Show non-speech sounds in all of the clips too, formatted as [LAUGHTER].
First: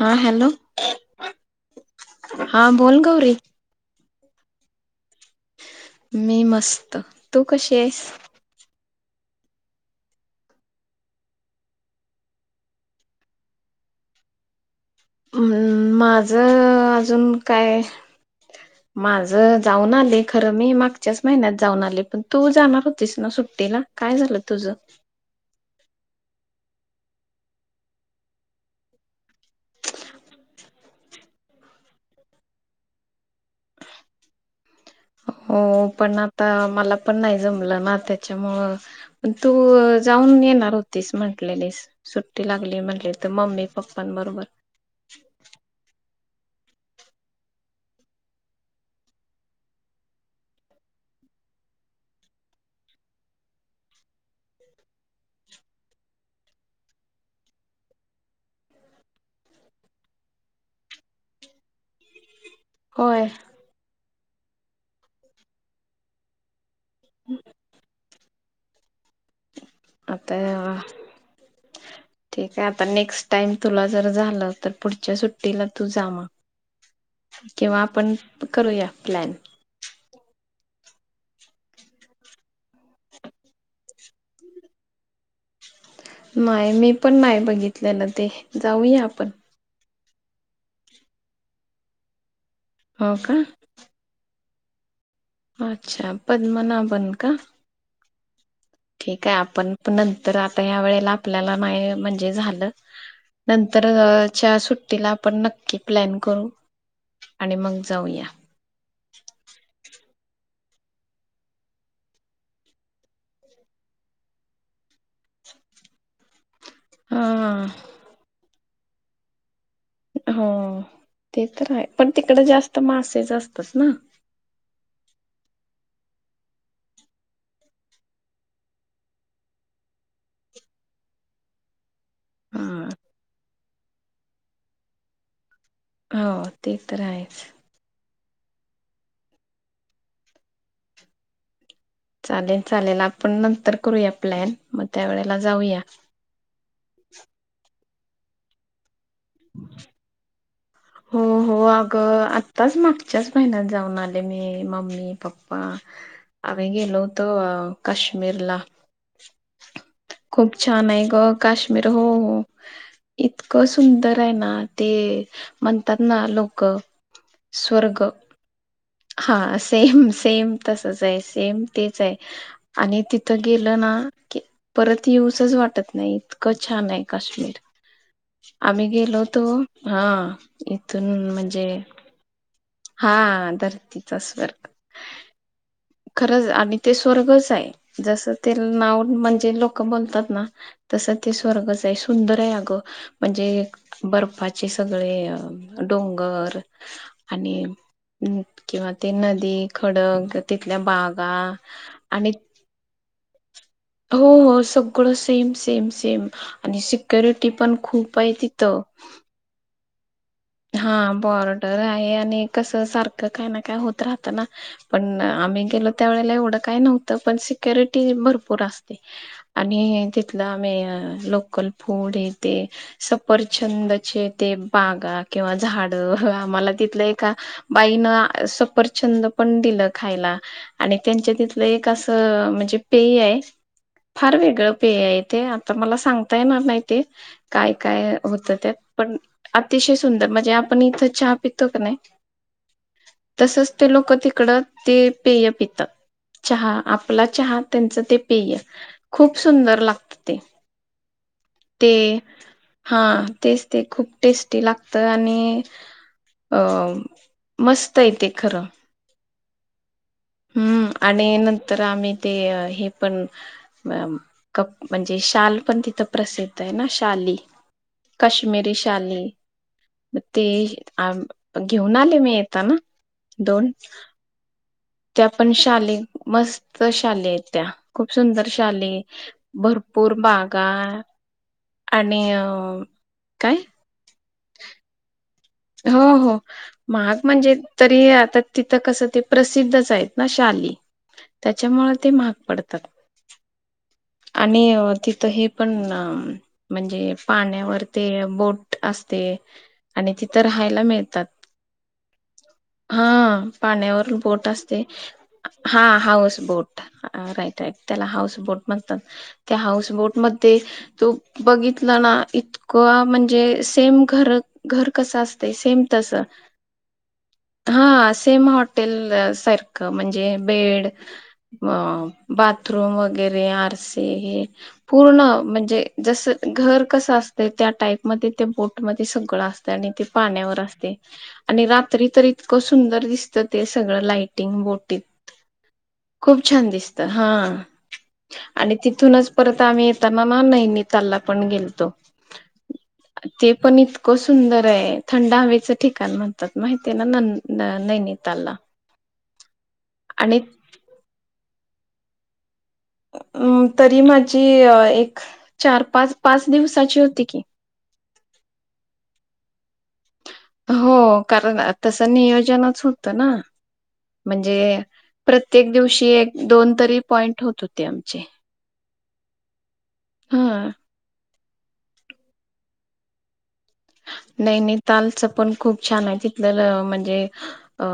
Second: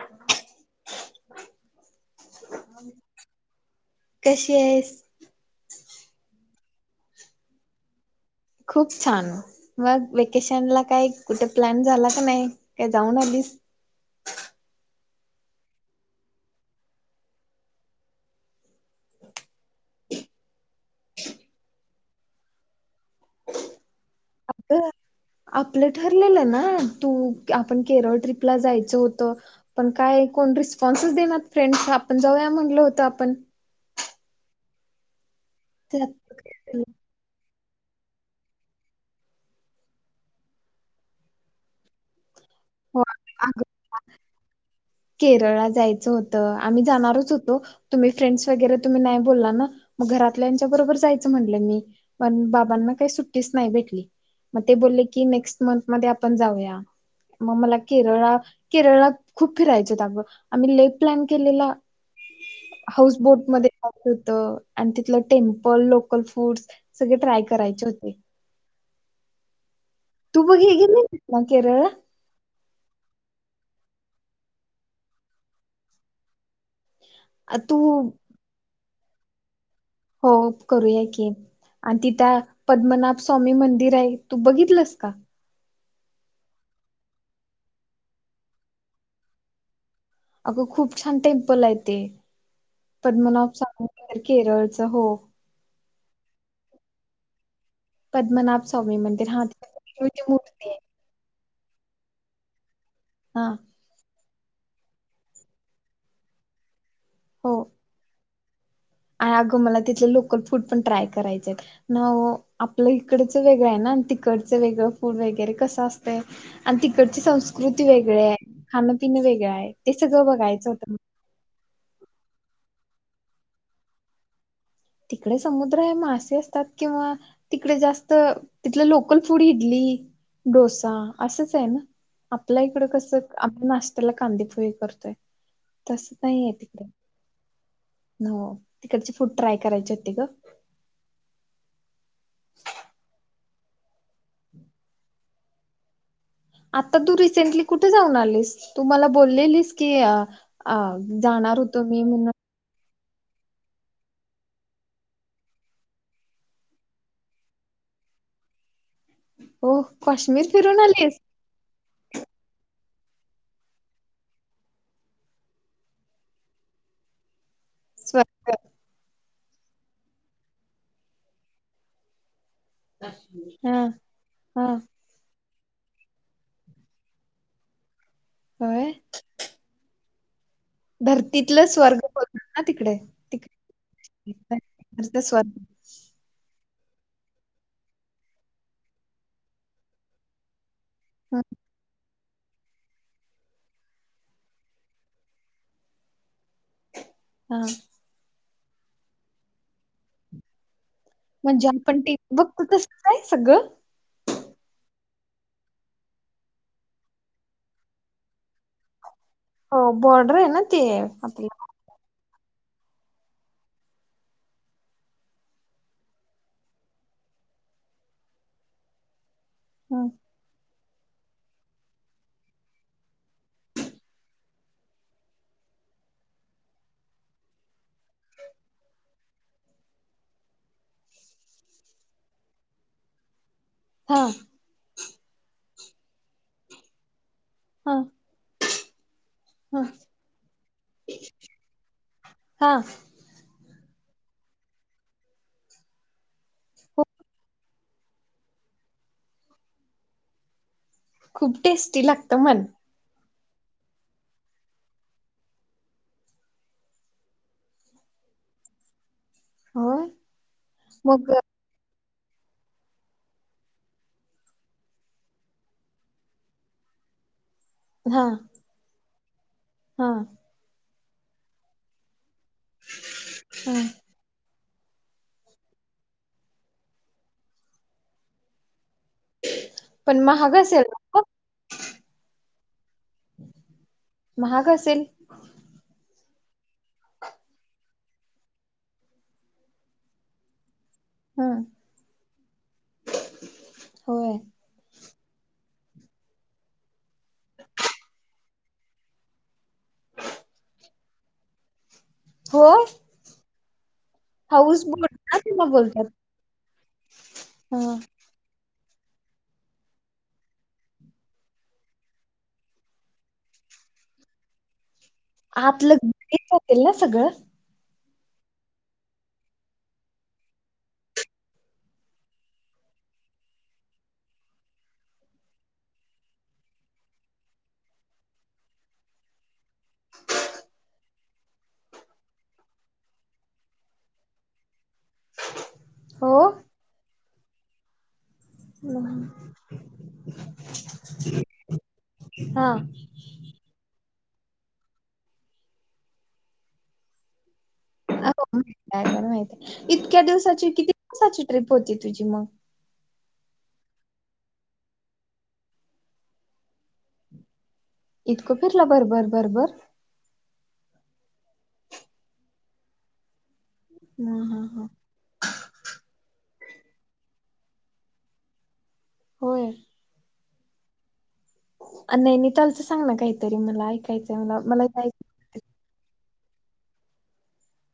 हा हॅलो हा बोल गौरी कशी आहेस? मी मस्त, तू कशी आहेस? खूप छान. मग वेकेशन ला काय कुठे प्लॅन झाला का नाही काय जाऊन आलीस? माझं अजून काय [INAUDIBLE] माझ जाऊन आले खरं मी मागच्याच महिन्यात जाऊन आले, पण तू जाणार होतीस ना सुट्टीला काय झालं तुझं? अगं आपलं ठरलेलं ना तू की आपण केरळ ट्रीपला जायचं होतं. पण काय कोण रिस्पॉन्सच देइनात फ्रेंड्स आपण जाऊया म्हटलं होतं आपण. हो पण आता मला पण नाही जमलं ना त्याच्यामुळं पण तू जाऊन येणार होतीस म्हटलेलीस. सुट्टी लागली हो म्हटले तर अगं मम्मी पप्पांबरोबर. केरळला जायचं होतं आम्ही जाणारच होतो तुम्ही फ्रेंडस वगैरे तुम्ही नाही बोलला ना मग घरातल्याच्या बरोबर जायचं म्हणलं मी पण बाबांना काही सुट्टीच नाही भेटली मग ते बोलले की नेक्स्ट मंथ मध्ये आपण जाऊया. मग मला केरळ केरळात खूप फिरायचं होतं अगं आम्ही लई प्लॅन केलेला. हाऊस होय बोट [UNINTELLIGIBLE] होत आणि तिथलं टेम्पल लोकल फूड्स सगळे ट्राय करायचे होते. तू बघ आताया हे गेली ना केरळला ठीक आहे आता नेक्स्ट टाइम तुला जर झालं तर पुढच्या सुट्टीला तू जा मग तू कीव्हा आपण करूया प्लॅन. हो करूया की, आणि तिथ पद्मनाभ स्वामी मंदिर आहे, तू बघितलंस का? नाही मी पण नाही बघितल्यालं ते जाऊया आपण. अगं खूप छान टेम्पल आहे ते हो का पद्मनाथ स्वामी केरळच हो. अच्छा पद्मना बन का? पद्मनाभ स्वामी. ठीक मंदिर आहे हा तिथे आपण विष्णूची नंतर आता मूर्ती आहे या वेळेला आपल्याला नाही म्हणजे झालं हा नंत तरच्या सुट्टीला आपण नक्की प्लॅन करू आणि मग जाऊया. आ अगं मला तिथले लोकल फूड पण ट्राय करायचे आहेत. नव्ह ओ आपल्या इकडच वेगळं आहे ना आणि तिकडचं वेगळं फूड वगैरे कसं असतंय आणि तिकडची हा संस्कृती वेगळी आहे खाणं पिणं वेगळं आहे. ते सगळं हो बघायचं होतं. ते तर आहे पण तिकडे जास्त मासेच असतात ना! तिकडे समुद्र आहे मासे असतात किंवा तिकडे जास्त तिथलं लोकल फूड इडली, डोसा असंच आहे ना. आपल्या इकड हा कसं आम्ही नाश्त्याला कांदे पोहे करतोय. तसं हो नाही आहे ते तिकडं तर आहेच हो तिकडचे फूड ट्राय करायचे होती गं! चालेल चालेल आपण नंतर करूया प्लॅन मग त्या वेळेला जाऊया. आता तू रिसेंटली कुठे जाऊन आलीस तू मला बोललेलीस की अ जाणार होतो मी म्हणून. आताच मागच्याच महिन्यात जाऊन आले मी, मम्मी, पप्पा. आम्ही गेलो होतो काश्मीरला. ओह काश्मीर खूप फिरून छान आहे ग आलीस! काश्मीर हो इतकं सुंदर आहे ना ते म्हणतात ना लोक स्वर्ग! हां सेम सेम तसंच आहे सेम तेच आहे. आणि तिथं गेलं हा ना की हा परत येऊसच वाटत नाही इतकं छान आहे काश्मीर आम्ही होय गेलो होतो हां इथून धरतीतलं म्हणजे स्वर्ग बोलतात ना तिकडे हा तिक धरतीचा स्वर [UNINTELLIGIBLE] खरंच आणि ते स्वर्गच आहे जसं ते नाव म्हणजे लोक बोलतात ना. तसं ते हा स्वर्गच आहे सुंदर आहे अगं. म्हणजे बर्फाचे सगळे डोंगर आणि हा किंवा ते नदी खडक तिथल्या बाग म्हणजे आपण टी व्ही त बघतो ते तसंच आहे सगळं? हो हो सगळं सेम सेम सेम. आणि सिक्युरिटी पण खूप आहे तिथं. हो बॉर्डर आहे ना ते हां आपलं बॉर्डर आहे, आणि कस सारखं काय ना काय होत राहत ना. पण आम्ही गेलो, त्या वेळेला एवढं काय नव्हतं, पण सिक्युरिटी भरपूर असते. आणि हे हं, तिथलं आम्ही लोकल फूड हे ते सपरचंदचे ते बागा किंवा झाडं आम्हाला तिथलं एका बाईन सपरचंद पण दिलं खायला. आणि त्यांच्या तिथलं एक असं म्हणजे पेय आहे. हा फार वेगळं पेय आहे, ते आता मला सांगता येणार नाही, ते काय हा काय होत त्यात पण हा अतिशय सुंदर म्हणजे आपण इथं चहा पितो की नाही हा तसच ते लोक तिकडं ते पेय पितात चहा हो आपला चहा त्यांचं ते पेय, खूप सुंदर लागत ते. खूप टेस्टी लागतं म्हण. हां तेच ते खूप टेस्टी लाग त आणि अ मस्त आहे ते खरं हं, हम्म, आणि नंतर आम्ही ते हे पण वम कप म्हणजे शाल पण तिथं प्रसिद्ध आहे ना, शाली. हा कश्मिरी शाली हा ते आम घेऊन आले मी. येताना दोन हा त्या पण शाली मस्त शाली आहेत त्या. खूप सुंदर शाली भरपूर पण महाग बागा असेल ना ग आणि अ काय? महाग असेल? हो हो, महाग म्हणजे तरी आता तिथं कसं ते प्रसिद्धच आहेत ना शाली हं, त्याच्यामुळ ते महाग पडतात. [INAUDIBLE] आणि तिथं हे पण म्हणजे पाण्यावर ते बोट असते. आणि तिथं राहायला मिळतात. होय, हा, पाण्यावर बोट असते. हाऊस बोट ना त्याला हा, बोलतात. हाऊस बोट राईट राईट हं, त्याला हाऊस बोट म्हणतात. त्या हाऊस बोटमध्ये तू बघितलं ना, इतका म्हणजे सेम घर, घर कसं अस ते सेम आतलं तस घरीच असेल ना सगळं? हा, सेम हॉटेल सारखं म्हणजे बेड अ, बाथरूम वगैरे आरसे हे पूर्ण म्हणजे जस घर कसं असत. त्या टाईप मध्ये ते बोटमध्ये सगळं अ ते आणि ते पाण्यावर असते. आणि रात्री तर इतकं सुंदर दिसतं ते सगळं लाइटिंग बोटीत हो. खूप छान दिसतं. हा, आणि हम्म. तिथूनच परत आम्ही येताना ना, नैनितालला पण गेलतो. हा, ते पण इतकं सुंदर आहे. थंड हवेच ठिकाण म्हणतात माहिती आहे ना नै [UNINTELLIGIBLE] माहित आहे. इतक्या आणि दिवसाची किती दिवसाची ट्रिप होती तुझी मग अ, तरी माझी एक चार पाच पाच दिवसाची होती की, इतकं फिरला भरभर भरभर. हो. कारण तसं नियोजनच होत ना हा म्हणजे हा हा, प्रत्येक दिवशी एक दोन तरी पॉइंट होत होते आमचे. होय. हम्म, नैनितालच सांग ना काही? नैनितालच पण खूप छान आहे तिथलं म्हणजे अ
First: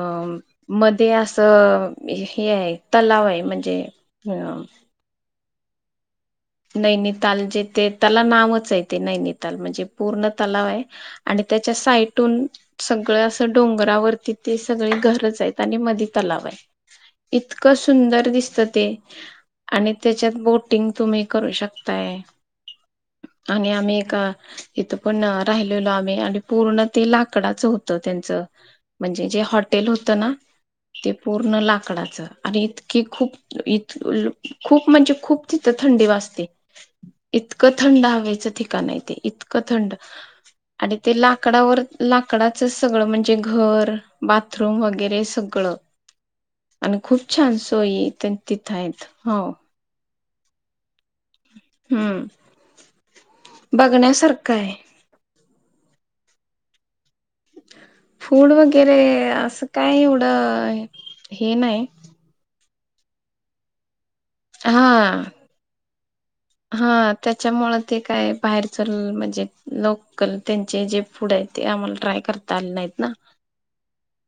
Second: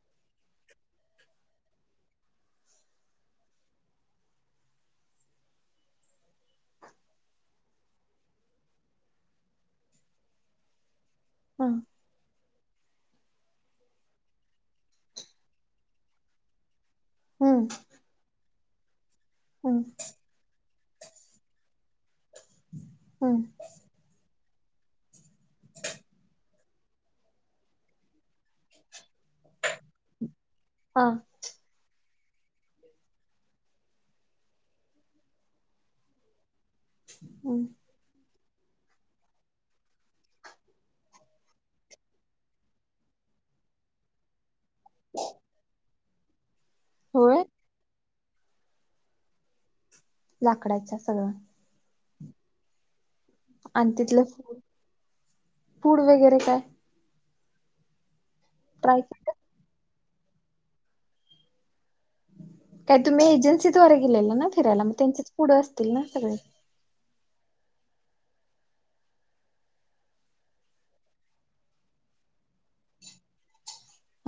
म ते असं हे आहे, तलाव आहे म्हणजे [UNINTELLIGIBLE] नैनिताल जे ते त्याला नावच आहे ते नैनिताल म्हणजे पूर्ण तलाव आहे. आणि हा, त्याच्या साइटून सगळं असं डोंगरावरती ते सगळे घरच आहेत आणि मधी तलाव आहे. हं, इतकं सुंदर दिसतं ते हं, आणि त्याच्यात बोटिंग तुम्ही करू शकताय हं, आणि आम्ही एका इथं पण राहिलेलो आम्ही आणि पूर्ण ते लाकडाचं होत त्यांचं म्हणजे जे हॉट तेल होत ना हा, ते पूर्ण पूर्ण लाकडाचं आणि इतकी खूप इत खूप म्हणजे खूप तिथं थंडी वाजत हं. इतकं थंड हवेचं ठिकाण आहे ते इतकं थंड. आणि ते लाकडावर लाकडाचं सगळं म्हणजे घर बात थरूम वगैरे सगळं. अणि खूप होय? छान सोयीतेन तिथं आहेत हो. लाकडाच सगळं. हम्म. आणि तिथलं बघण्यासारखं आहे फूड वगैरे काय. फूड वगैरे ट्राय केलं? असं काय एवढं हे नाही. काय तुम्ही एजन्सीद्वारे गेले ना फिरायला मग हा त्यांच्याच पुढं असतील ना सगळे. हा त्याच्यामुळे ते काय बाहेरच म्हणजे लोकल त्यांचे जे फूड आहे ते आम्हाला ट्राय करता आले नाहीत ना.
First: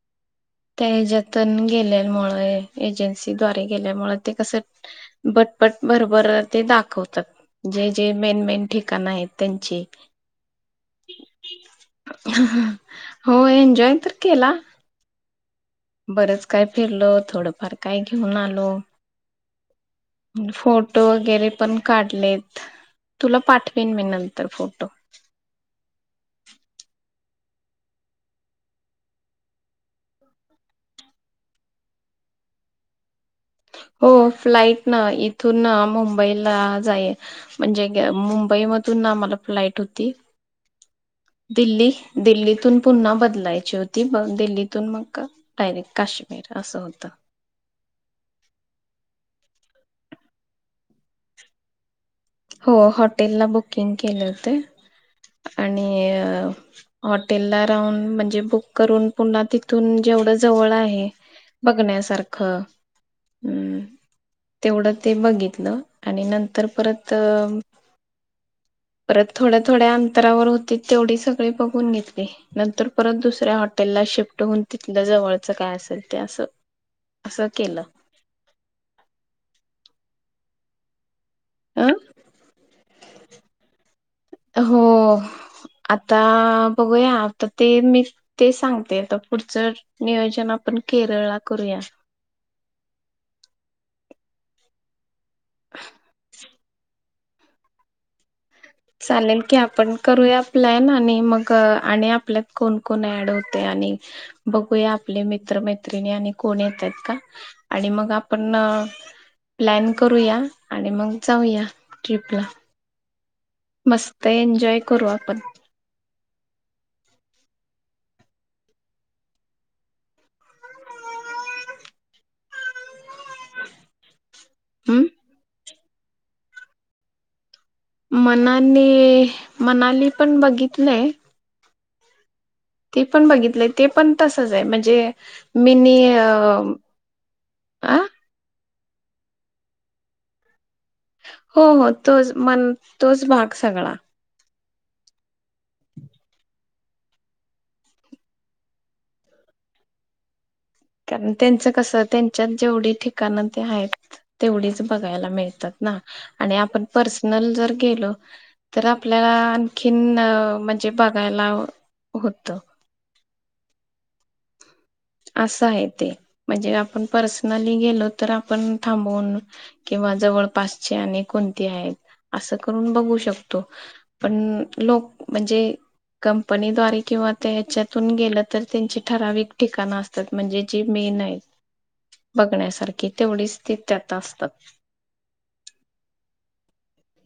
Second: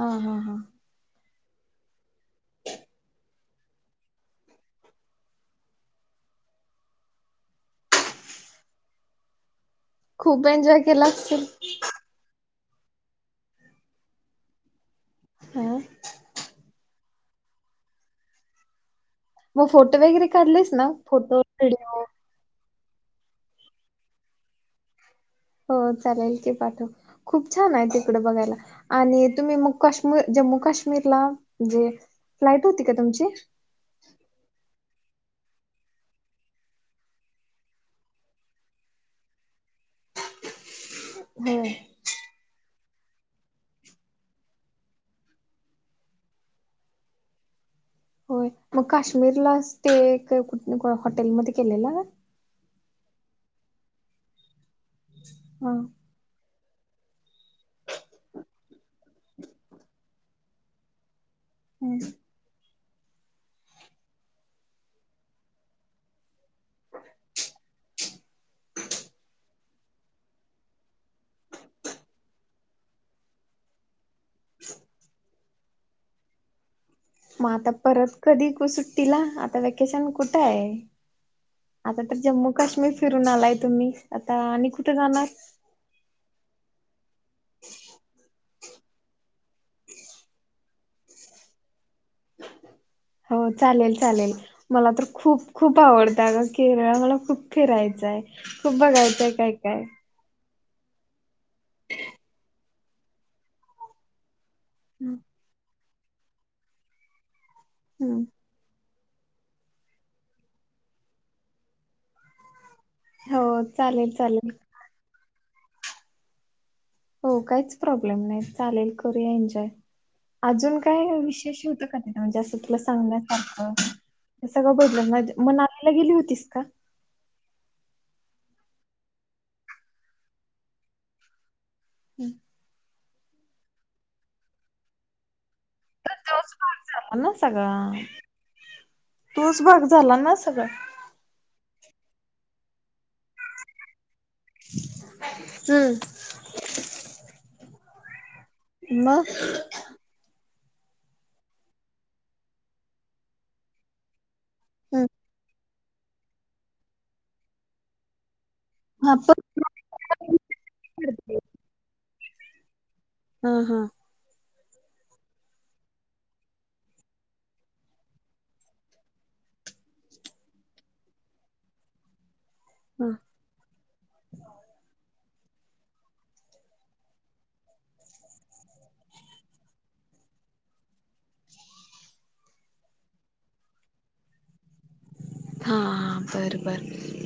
हा हा हा. त्या हच्यातन गेल्यामुळे एजन्सीद्वारे गेल्यामुळे ते कसं बटपट भरभर ते दाखवतात. जे जे मेन मेन ठिकाणं आहेत त्यांची. खूप एन्जॉय केला असशील. हो एन्जॉय तर केला. हम्म. बरंच काय फिरलो थोडंफार काही घेऊन आलो. म फोटो वगैरे काढलेस ना फोटो वगैरे पण व्हिडिओ काढलेत तुला पाठवेन मी नंतर फोटो. हो चालेल की पाठव खूप छान आहे तिकडे बघायला. आणि तुम्ही काश्मीर जम्मू काश्मीरला म्हणजे फ्लाइट होती का तुमची. हो फ्लाइट ना इथून मुंबईला जाई म्हणजे मुंबईमधून ना आम्हाला फ्लाईट होती. होय दिल्ली दिल्लीतून पुन्हा बदलायची होती मग दिल्लीतून मग डायरेक्ट काश्मीर. र असं होत. होय मग काश्मीरला स्टे कुठ हॉटेलमध्येध्ये केलेला का? हो हॉटेलला बुकिंग केले होते हा आणि हॉटेल ला राहून म्हणजे बुक करून पुन्हा तिथून जेवढं जवळ आहे. बघण्यासारखं ख तेवढं ते बघितलं आणि नंतर परत त परत थोड्या थोड्या अंतरावर होती तेवढी सगळी बघून घेतली. नंतर परत दुसऱ्या हॉटेलला शिफ्ट होऊन तिथलं जवळचं काय असल ते असं असं मग आता केलं परत कधी कु सुट्टीला आता वेकेशन कुठं हाय. आता अ तर जम्मू काश्मीर फिरून आलाय तुम्ही. आता अ आणि हो कुठे जाणार? आता बघूया आता ते मीच तेच सांगते आता पुढचं नियोजन आपण केरळला करूया. हो चालेल चालेल मला तर खूप खूप आवडत अग. केरळ मला खूप फिरायच हाय खूप बघायचंय चालेल काय की काय. आपण करूया प्लॅन आणि मग, आणि आपल्यात कोण- कोण ऍड होतय. आणि बघूया हम्म आपले मित्रमैत्रिणी आणि कोण येतात का? आणि मग आपण न प्लॅन करूया. आणि मग जाऊया, ट्रिपला. हो. चालेल मस्त चालेल. एन्जॉय करू आपण. हो काहीच प्रॉब्लेम नाही. चालेल, करूया एन्जॉय. अजून काही विशेष होतं का तिथं? ना म्हणजे असं, तुला सांगण्यासारखं. सगळं बदलन हम्म त मनालीला गेली होतीस का? मनाली, मनाली पण बघितलय हम्म. ते पण बघितलंय. ते पण तसचय. म्हणजे, मिनी तर अ तोच भाग झाला ना अ सगळां. तोच भाग झाला ना सगळा. हो, हो, तोच. मन तोच भाग सगळा. [INAUDIBLE] हम्म. मग? कारण त्यांचं कसं, त्यांच्यात जेवढी ठिकाणं ते हायत, तेवढीच हम्म. बघायला मिळतात ना. आणि आपण पर्सनल जर गेलो, तर हा आपल्याला पण आन खीन म्हणजे, बघायला होतं. हा, हा. असं हाय ते. म्हणजे आपण पर्सनली गेलो तर, आपण थांबवून किंवा जवळपासचे आणि कोणती हायत, असं करून हा. बघू शकतो. पण लोक, म्हणजे कंपनीद्वारे किंवा, त्या हच्यातून गेलं तर, त्यांची ठराविक ठिकाणं असतात. म्हणजे, जी मेनयत. बघण्यासारखी, तेवढीच ती त्यात असतात. हा, हा. बर- बर,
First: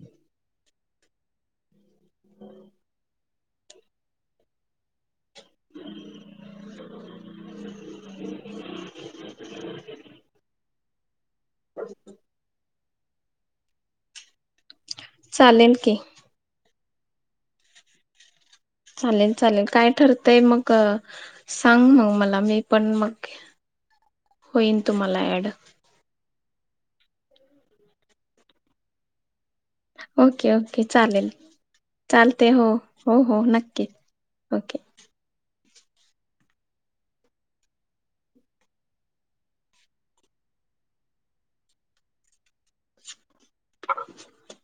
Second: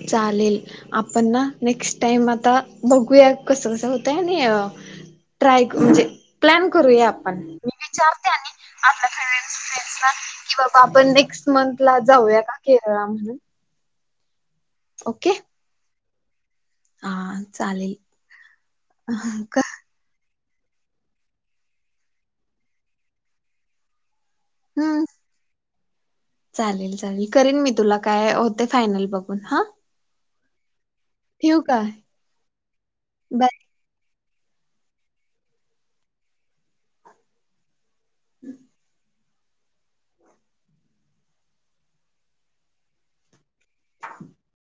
चालेल. आपण ना, नेक्स्ट टाइम आता, बघूया. कसं-कसं होतंय. आणि ट्राय करू, म्हणजे प्लॅन करूया, आपण. मी विचारते आणि आपल्या फ्रेंड्स-फ्रेंडसला, किंवा बाबा आपण नेक्स्ट मंथला जाऊया का, केरळला म्हणून. ओके. चालेल की. हा, चालेल. चालेल, चालेल. हम्म. काय ठरतंय मग, सांग मग मला. मी पण मग होईन तुम्हाला ऍड. चालेल, चालेल. करेन मी तुला, काय होते. फायनल बघून. हा. Okay, okay. चालेल. ठेवू का चालतय, हो. हो, हो. बाय. नक्की. ओके. ह. [INAUDIBLE]